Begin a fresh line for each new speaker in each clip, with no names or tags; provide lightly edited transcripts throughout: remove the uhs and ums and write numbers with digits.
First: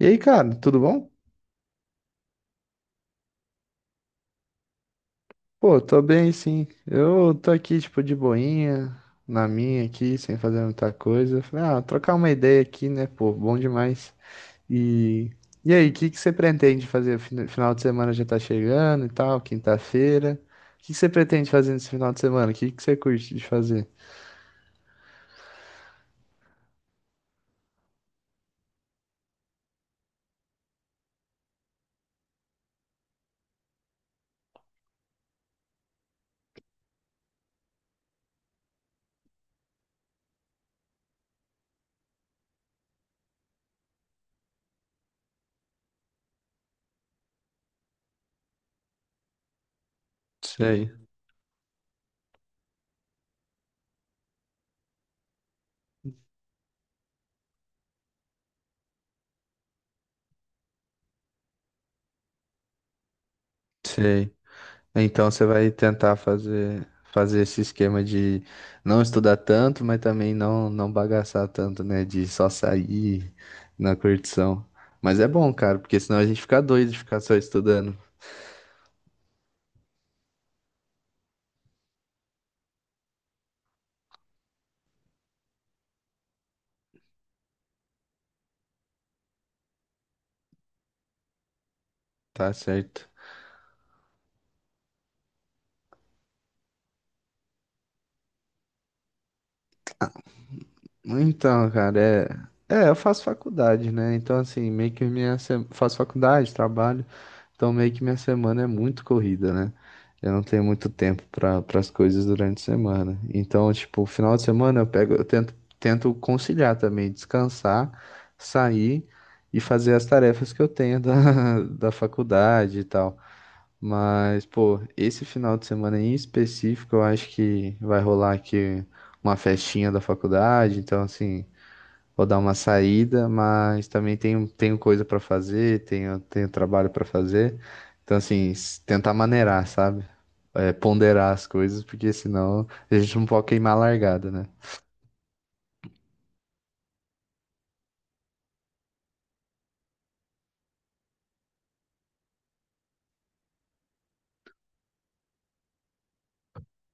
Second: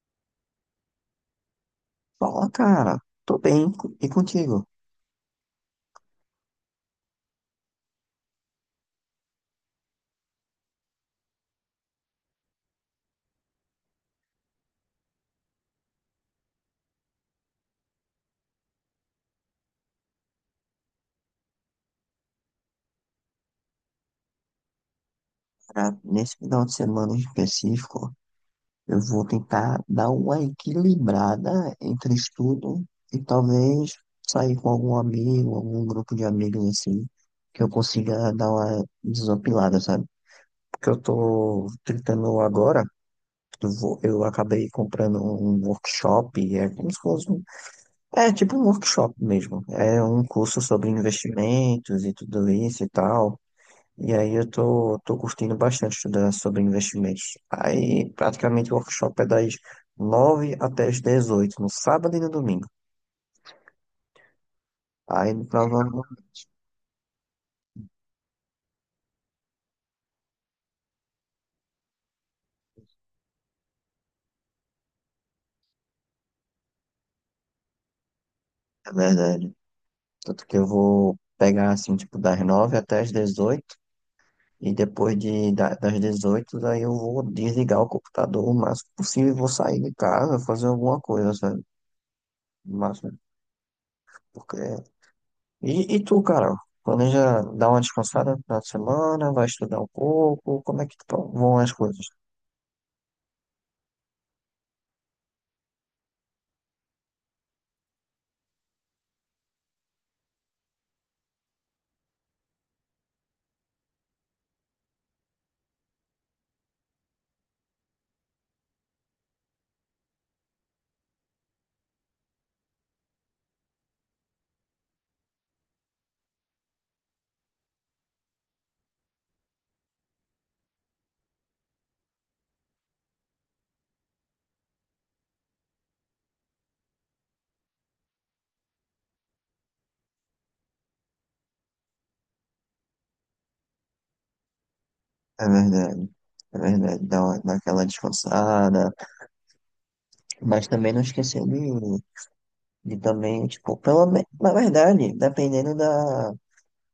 E aí, cara, tudo bom?
Fala, cara. Tô bem. E contigo?
Pô, tô bem, sim. Eu tô aqui, tipo, de boinha, na minha aqui, sem fazer muita coisa. Falei, ah, trocar uma ideia aqui, né, pô, bom demais. E, e aí, o que que você pretende fazer? Final de semana já tá chegando e tal, quinta-feira. O que que você pretende fazer nesse final de semana? O que que você curte de fazer?
Cara, nesse final de semana em específico, eu vou tentar dar uma equilibrada entre estudo e talvez sair com algum amigo, algum grupo de amigos assim, que eu consiga dar uma desopilada, sabe? Porque eu tô tentando agora. Eu acabei comprando um workshop, é como se fosse um, é tipo um workshop mesmo. É um curso sobre
Sei,
investimentos e tudo isso e tal. E aí eu tô curtindo bastante estudar sobre investimentos. Aí praticamente o workshop é das 9h até as 18h no sábado e no domingo.
sei. Então
Aí no
você
final
vai
do ano,
tentar fazer esse esquema de não estudar tanto, mas também não bagaçar tanto, né? De só sair na curtição. Mas é bom, cara, porque senão a gente fica doido de ficar só estudando,
é verdade. Tanto que eu vou pegar assim, tipo, das 9h até as 18 e depois das 18h daí eu vou desligar o computador o máximo possível e vou sair de casa, fazer alguma coisa, sabe?
tá
O
certo?
máximo, porque... E tu, Carol? Planeja dar uma descansada no final de semana, vai estudar um pouco, como é que vão
Então,
as
cara,
coisas?
é. É, eu faço faculdade, né? Então, assim, meio que minha. Faço faculdade, trabalho. Então, meio que minha semana é muito corrida, né? Eu não tenho muito tempo para as coisas durante a semana. Então, tipo, final de semana eu pego, eu tento conciliar também, descansar, sair e fazer as tarefas que eu tenho da, da faculdade e tal. Mas, pô, esse final de semana em específico, eu acho que vai rolar aqui uma festinha da faculdade, então assim, vou dar uma saída, mas também tenho coisa pra fazer, tenho trabalho pra fazer. Então, assim, tentar maneirar, sabe? É, ponderar as coisas, porque senão a gente não pode queimar a largada, né?
É verdade, é verdade, dá aquela descansada, mas também não esquecer de também, tipo, pela menos, na verdade, dependendo da,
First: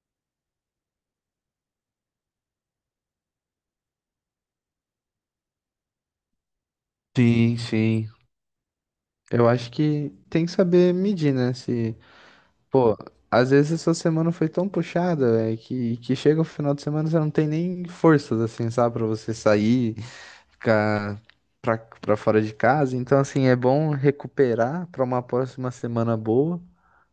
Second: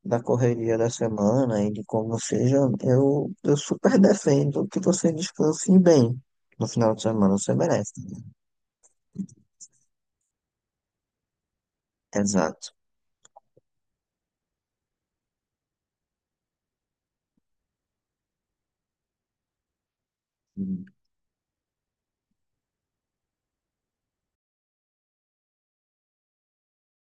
da correria da semana e de como seja, eu super defendo que você descanse bem no final de semana, você
Sim,
merece.
sim. Eu acho que tem que saber medir, né? Se
Exato,
pô, às vezes a sua semana foi tão puxada, velho, que chega o final de semana você não tem nem forças, assim, sabe, pra você sair, ficar pra fora de casa. Então, assim, é bom recuperar pra uma próxima semana boa,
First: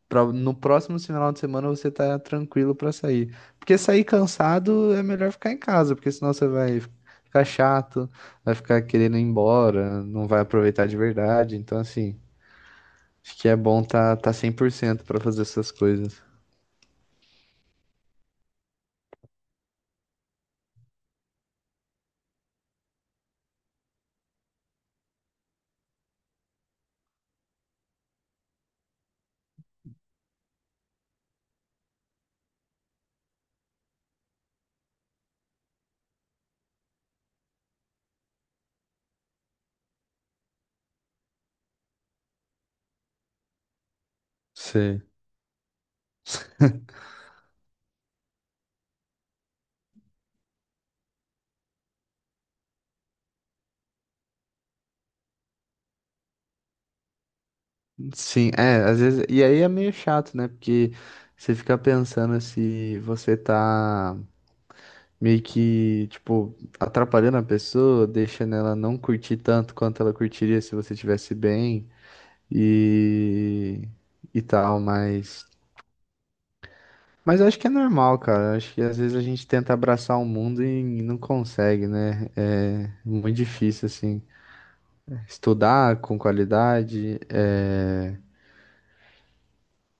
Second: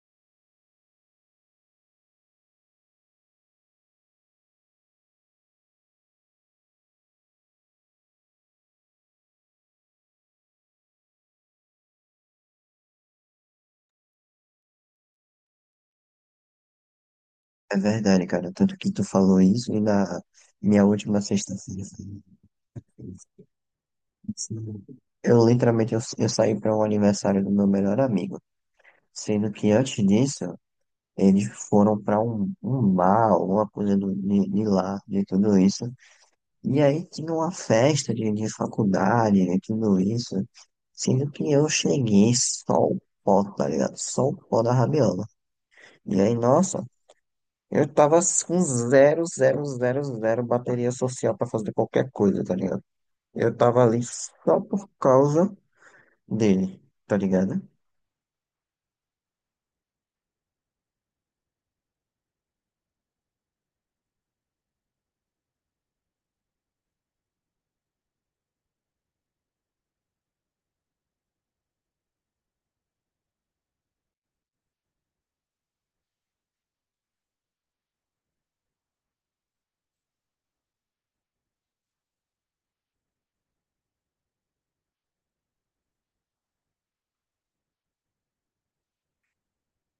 pra no próximo final de semana você tá tranquilo pra sair. Porque sair cansado é melhor ficar em casa, porque senão você vai ficar chato, vai ficar querendo ir embora, não vai aproveitar de verdade. Então, assim, acho que é bom tá 100% pra fazer essas coisas.
é verdade, cara, tanto que tu falou isso e na minha última sexta-feira, eu literalmente, eu saí para um aniversário do meu melhor amigo, sendo que antes disso, eles foram para um bar, alguma coisa de lá, de tudo isso. E aí tinha uma festa de faculdade, de tudo isso. Sendo que eu cheguei só o pó, tá ligado? Só o pó da
Sei.
rabiola. E aí, nossa, eu tava com zero, zero, zero, zero bateria social pra fazer qualquer coisa, tá ligado? Eu tava ali só por causa dele, tá ligado?
Sim, é, às vezes. E aí é meio chato, né? Porque você fica pensando se você tá meio que, tipo, atrapalhando a pessoa, deixando ela não curtir tanto quanto ela curtiria se você tivesse bem e, e tal, mas. Mas eu acho que é normal, cara. Eu acho que às vezes a gente tenta abraçar o mundo e não consegue, né? É muito difícil, assim. Estudar com qualidade, é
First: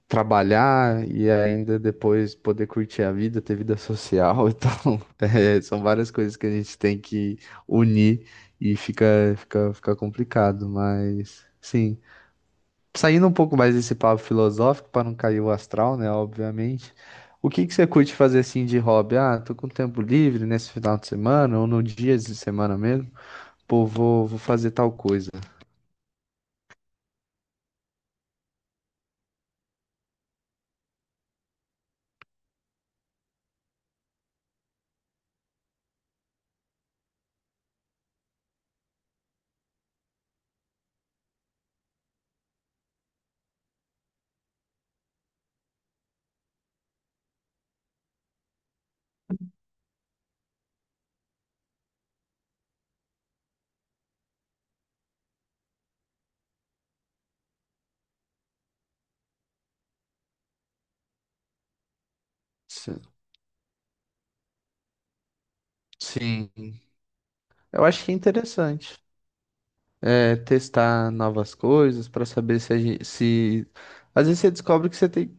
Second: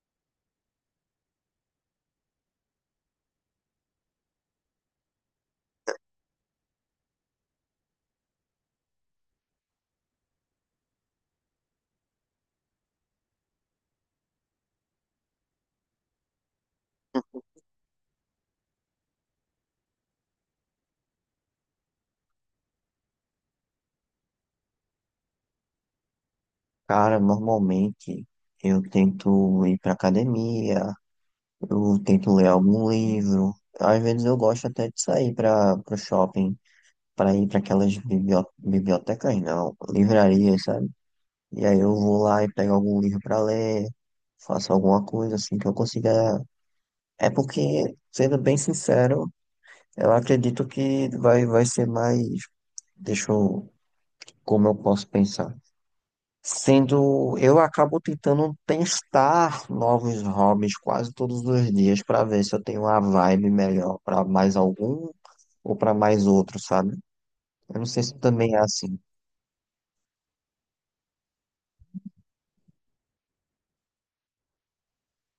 trabalhar e ainda depois poder curtir a vida, ter vida social e tal. É, são várias coisas que a gente tem que unir e fica complicado, mas sim. Saindo um pouco mais desse papo filosófico, para não cair o astral, né? Obviamente. O que que você curte fazer assim de hobby? Ah, tô com tempo livre nesse final de semana ou no dia de semana mesmo. Pô, vou fazer tal coisa.
Cara, normalmente eu tento ir pra academia. Eu tento ler algum livro. Às vezes eu gosto até de sair para o shopping, para ir para aquelas bibliotecas, não, livrarias, sabe? E aí eu vou lá e pego algum livro para ler, faço alguma coisa assim que eu consiga. É porque, sendo bem sincero, eu acredito que vai ser mais. Deixa eu. Como eu posso pensar? Sendo, eu acabo tentando testar novos hobbies quase todos os dias para ver se eu tenho uma
Sim.
vibe melhor para mais algum ou para mais
Sim.
outro, sabe? Eu
Eu
não sei
acho que é
se também é assim,
interessante. É, testar novas coisas para saber se, a gente, se às vezes você descobre que você tem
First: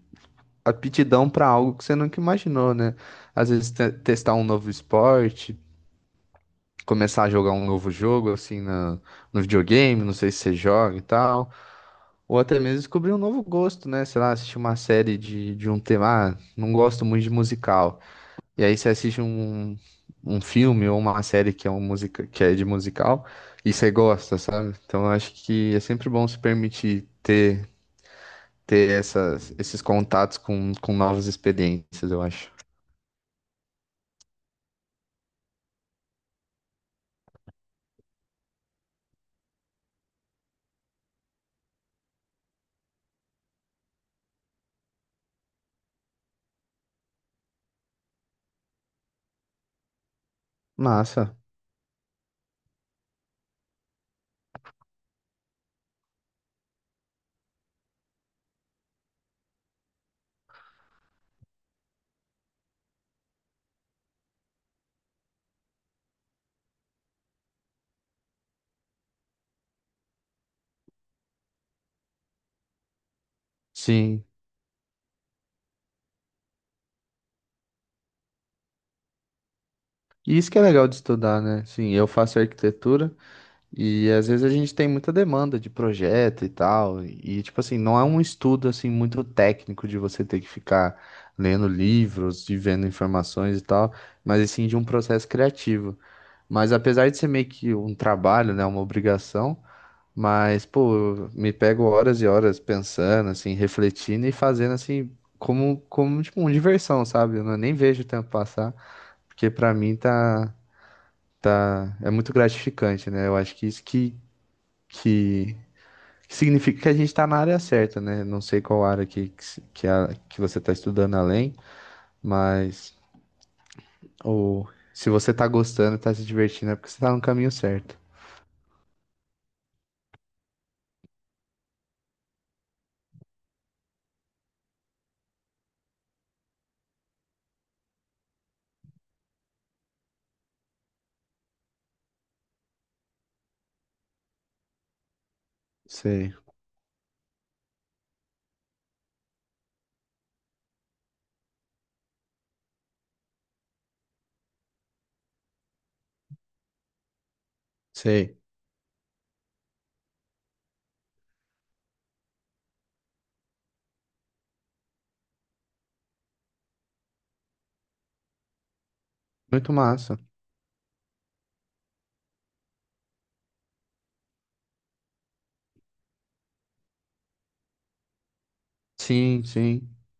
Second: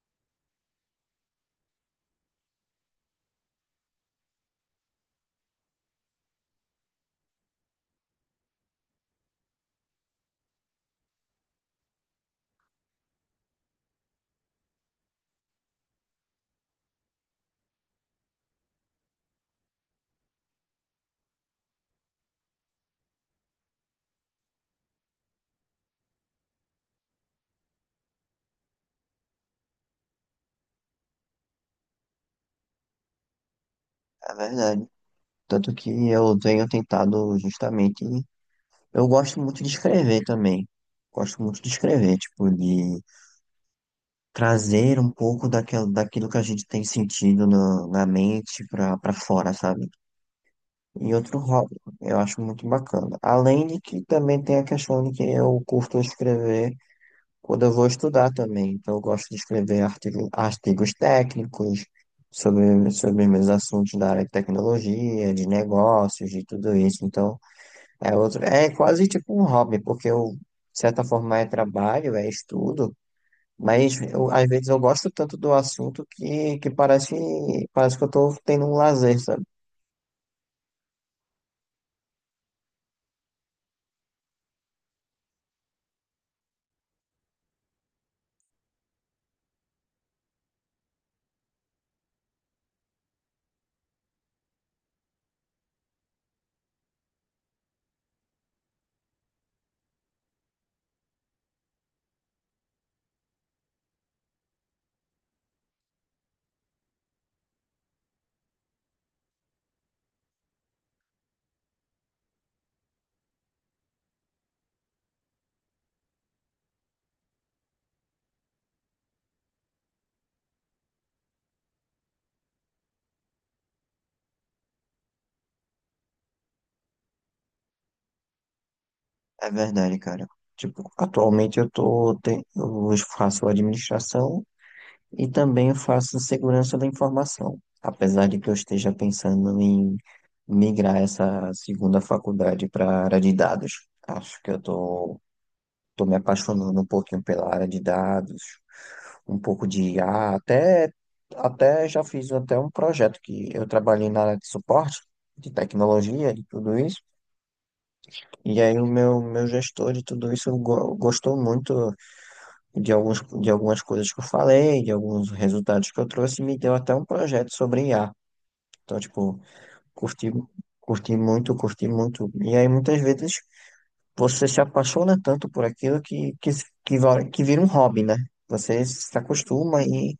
aptidão para algo que você nunca imaginou, né? Às vezes testar um novo esporte, começar a jogar um novo jogo assim na, no videogame, não sei se você joga e tal, ou até mesmo descobrir um novo gosto, né? Sei lá, assistir uma série de um tema, ah, não gosto muito de musical. E aí você assiste um, um filme ou uma série que é, um musica, que é de musical e você gosta, sabe? Então eu acho que é sempre bom se permitir ter, ter essas, esses contatos com novas experiências, eu acho.
é verdade. Tanto que eu tenho tentado justamente. Eu gosto muito de escrever também. Gosto muito de escrever, tipo, de trazer um pouco daquilo, daquilo que a gente tem sentido na mente para fora, sabe? E
Massa,
outro hobby. Eu acho muito bacana. Além de que também tem a questão de que eu curto escrever quando eu vou estudar também. Então, eu gosto de escrever artigo, artigos técnicos sobre, sobre meus assuntos da área de tecnologia, de negócios, de tudo isso. Então, é outro, é quase tipo um hobby, porque eu, de certa forma, é trabalho, é estudo. Mas
sim.
eu, às vezes eu gosto tanto do assunto que parece, parece que eu estou tendo um lazer, sabe?
E isso que é legal de estudar, né? Sim, eu faço arquitetura. E às vezes a gente tem muita demanda de projeto e tal, e tipo assim, não é um estudo assim muito técnico de você ter que ficar lendo livros e vendo informações e tal, mas assim de um processo criativo. Mas apesar de ser meio que um trabalho, né, uma obrigação, mas pô, eu me pego horas e horas pensando, assim, refletindo e fazendo assim como tipo uma diversão, sabe? Eu não- Nem vejo o tempo passar, porque pra mim tá é muito gratificante, né? Eu acho que isso que significa que a gente está na área certa, né? Não sei qual área que você está estudando além, mas o, se você está gostando, está se divertindo, é porque você está no caminho certo.
É verdade, cara. Tipo, atualmente eu faço administração e também faço segurança da informação. Apesar de que eu esteja pensando em migrar essa segunda faculdade para a área de dados. Acho que eu tô me
Sei,
apaixonando um pouquinho pela área de dados, um pouco de IA, até já fiz até um projeto que eu trabalhei na área de suporte, de tecnologia, de tudo isso.
sei.
E aí o meu gestor de tudo isso gostou muito de alguns, de algumas coisas que eu falei, de alguns resultados que eu trouxe, e me deu até um projeto sobre IA. Então, tipo,
Muito massa.
curti, curti muito, curti muito. E aí muitas vezes você se apaixona tanto por aquilo que vira um hobby, né? Você se
Sim,
acostuma
sim.
e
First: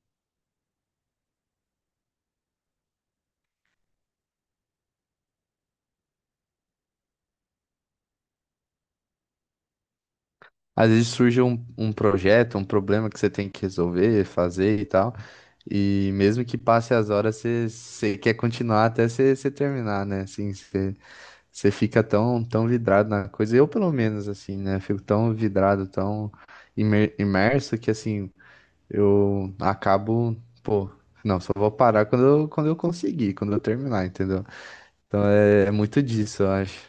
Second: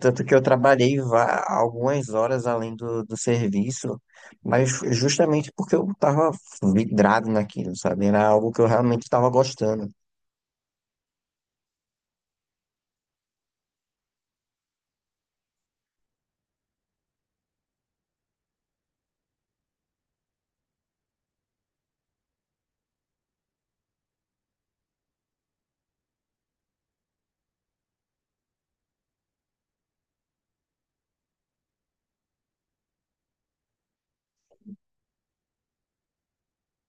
tanto que eu trabalhei algumas horas além do serviço, mas justamente porque eu estava vidrado naquilo, sabe? Era algo que eu realmente estava gostando.
Às vezes surge um, um projeto, um problema que você tem que resolver, fazer e tal. E mesmo que passe as horas, você, você quer continuar até você terminar, né? Assim, você você fica tão vidrado na coisa. Eu, pelo menos, assim, né? Fico tão vidrado, tão imerso que, assim, eu acabo, pô, não, só vou parar quando eu conseguir, quando eu terminar, entendeu? Então é, é muito disso, eu acho.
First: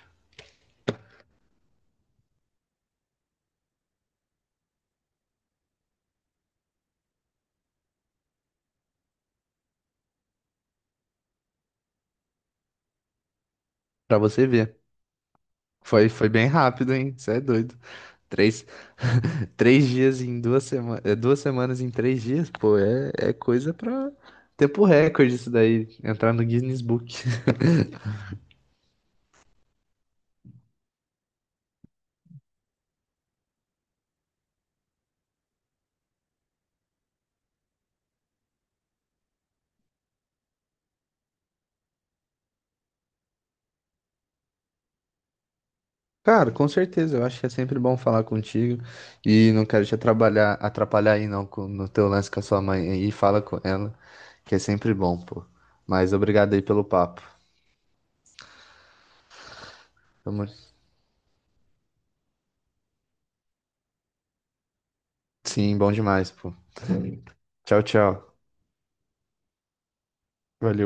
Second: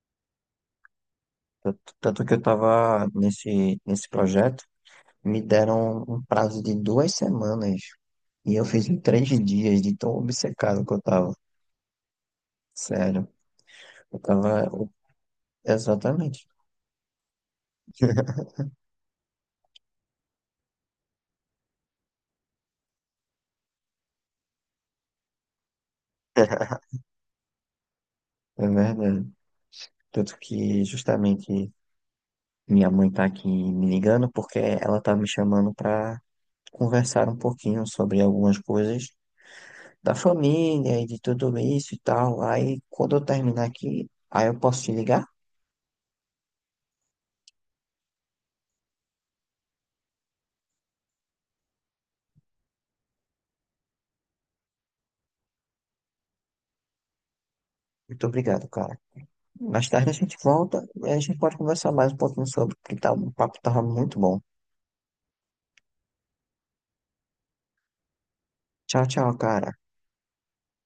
Tanto que eu estava nesse projeto, me deram um prazo de 2 semanas e eu fiz em 3 dias de tão obcecado que eu estava. Sério, eu
Pra você
estava.
ver. Foi, foi
Exatamente.
bem rápido, hein? Você é doido. Três, três dias em duas semanas. Duas semanas em três dias, pô, é, é coisa pra tempo recorde isso daí. Entrar no Guinness Book.
É verdade. Tanto que justamente minha mãe tá aqui me ligando porque ela tá me chamando pra conversaram um pouquinho sobre algumas coisas da família e de tudo isso e tal. Aí, quando eu terminar aqui, aí eu posso te ligar?
Cara, com certeza, eu acho que é sempre bom falar contigo e não quero te atrapalhar, atrapalhar aí não no teu lance com a sua mãe aí, fala com ela, que é sempre bom, pô. Mas obrigado aí pelo papo.
Muito obrigado, cara. Mais tarde a gente
Tamo-
volta e a gente pode conversar mais um pouquinho sobre, porque tá, o papo tava muito bom.
Sim, bom demais, pô. Tchau, tchau.
Tchau, tchau, cara.
Valeu.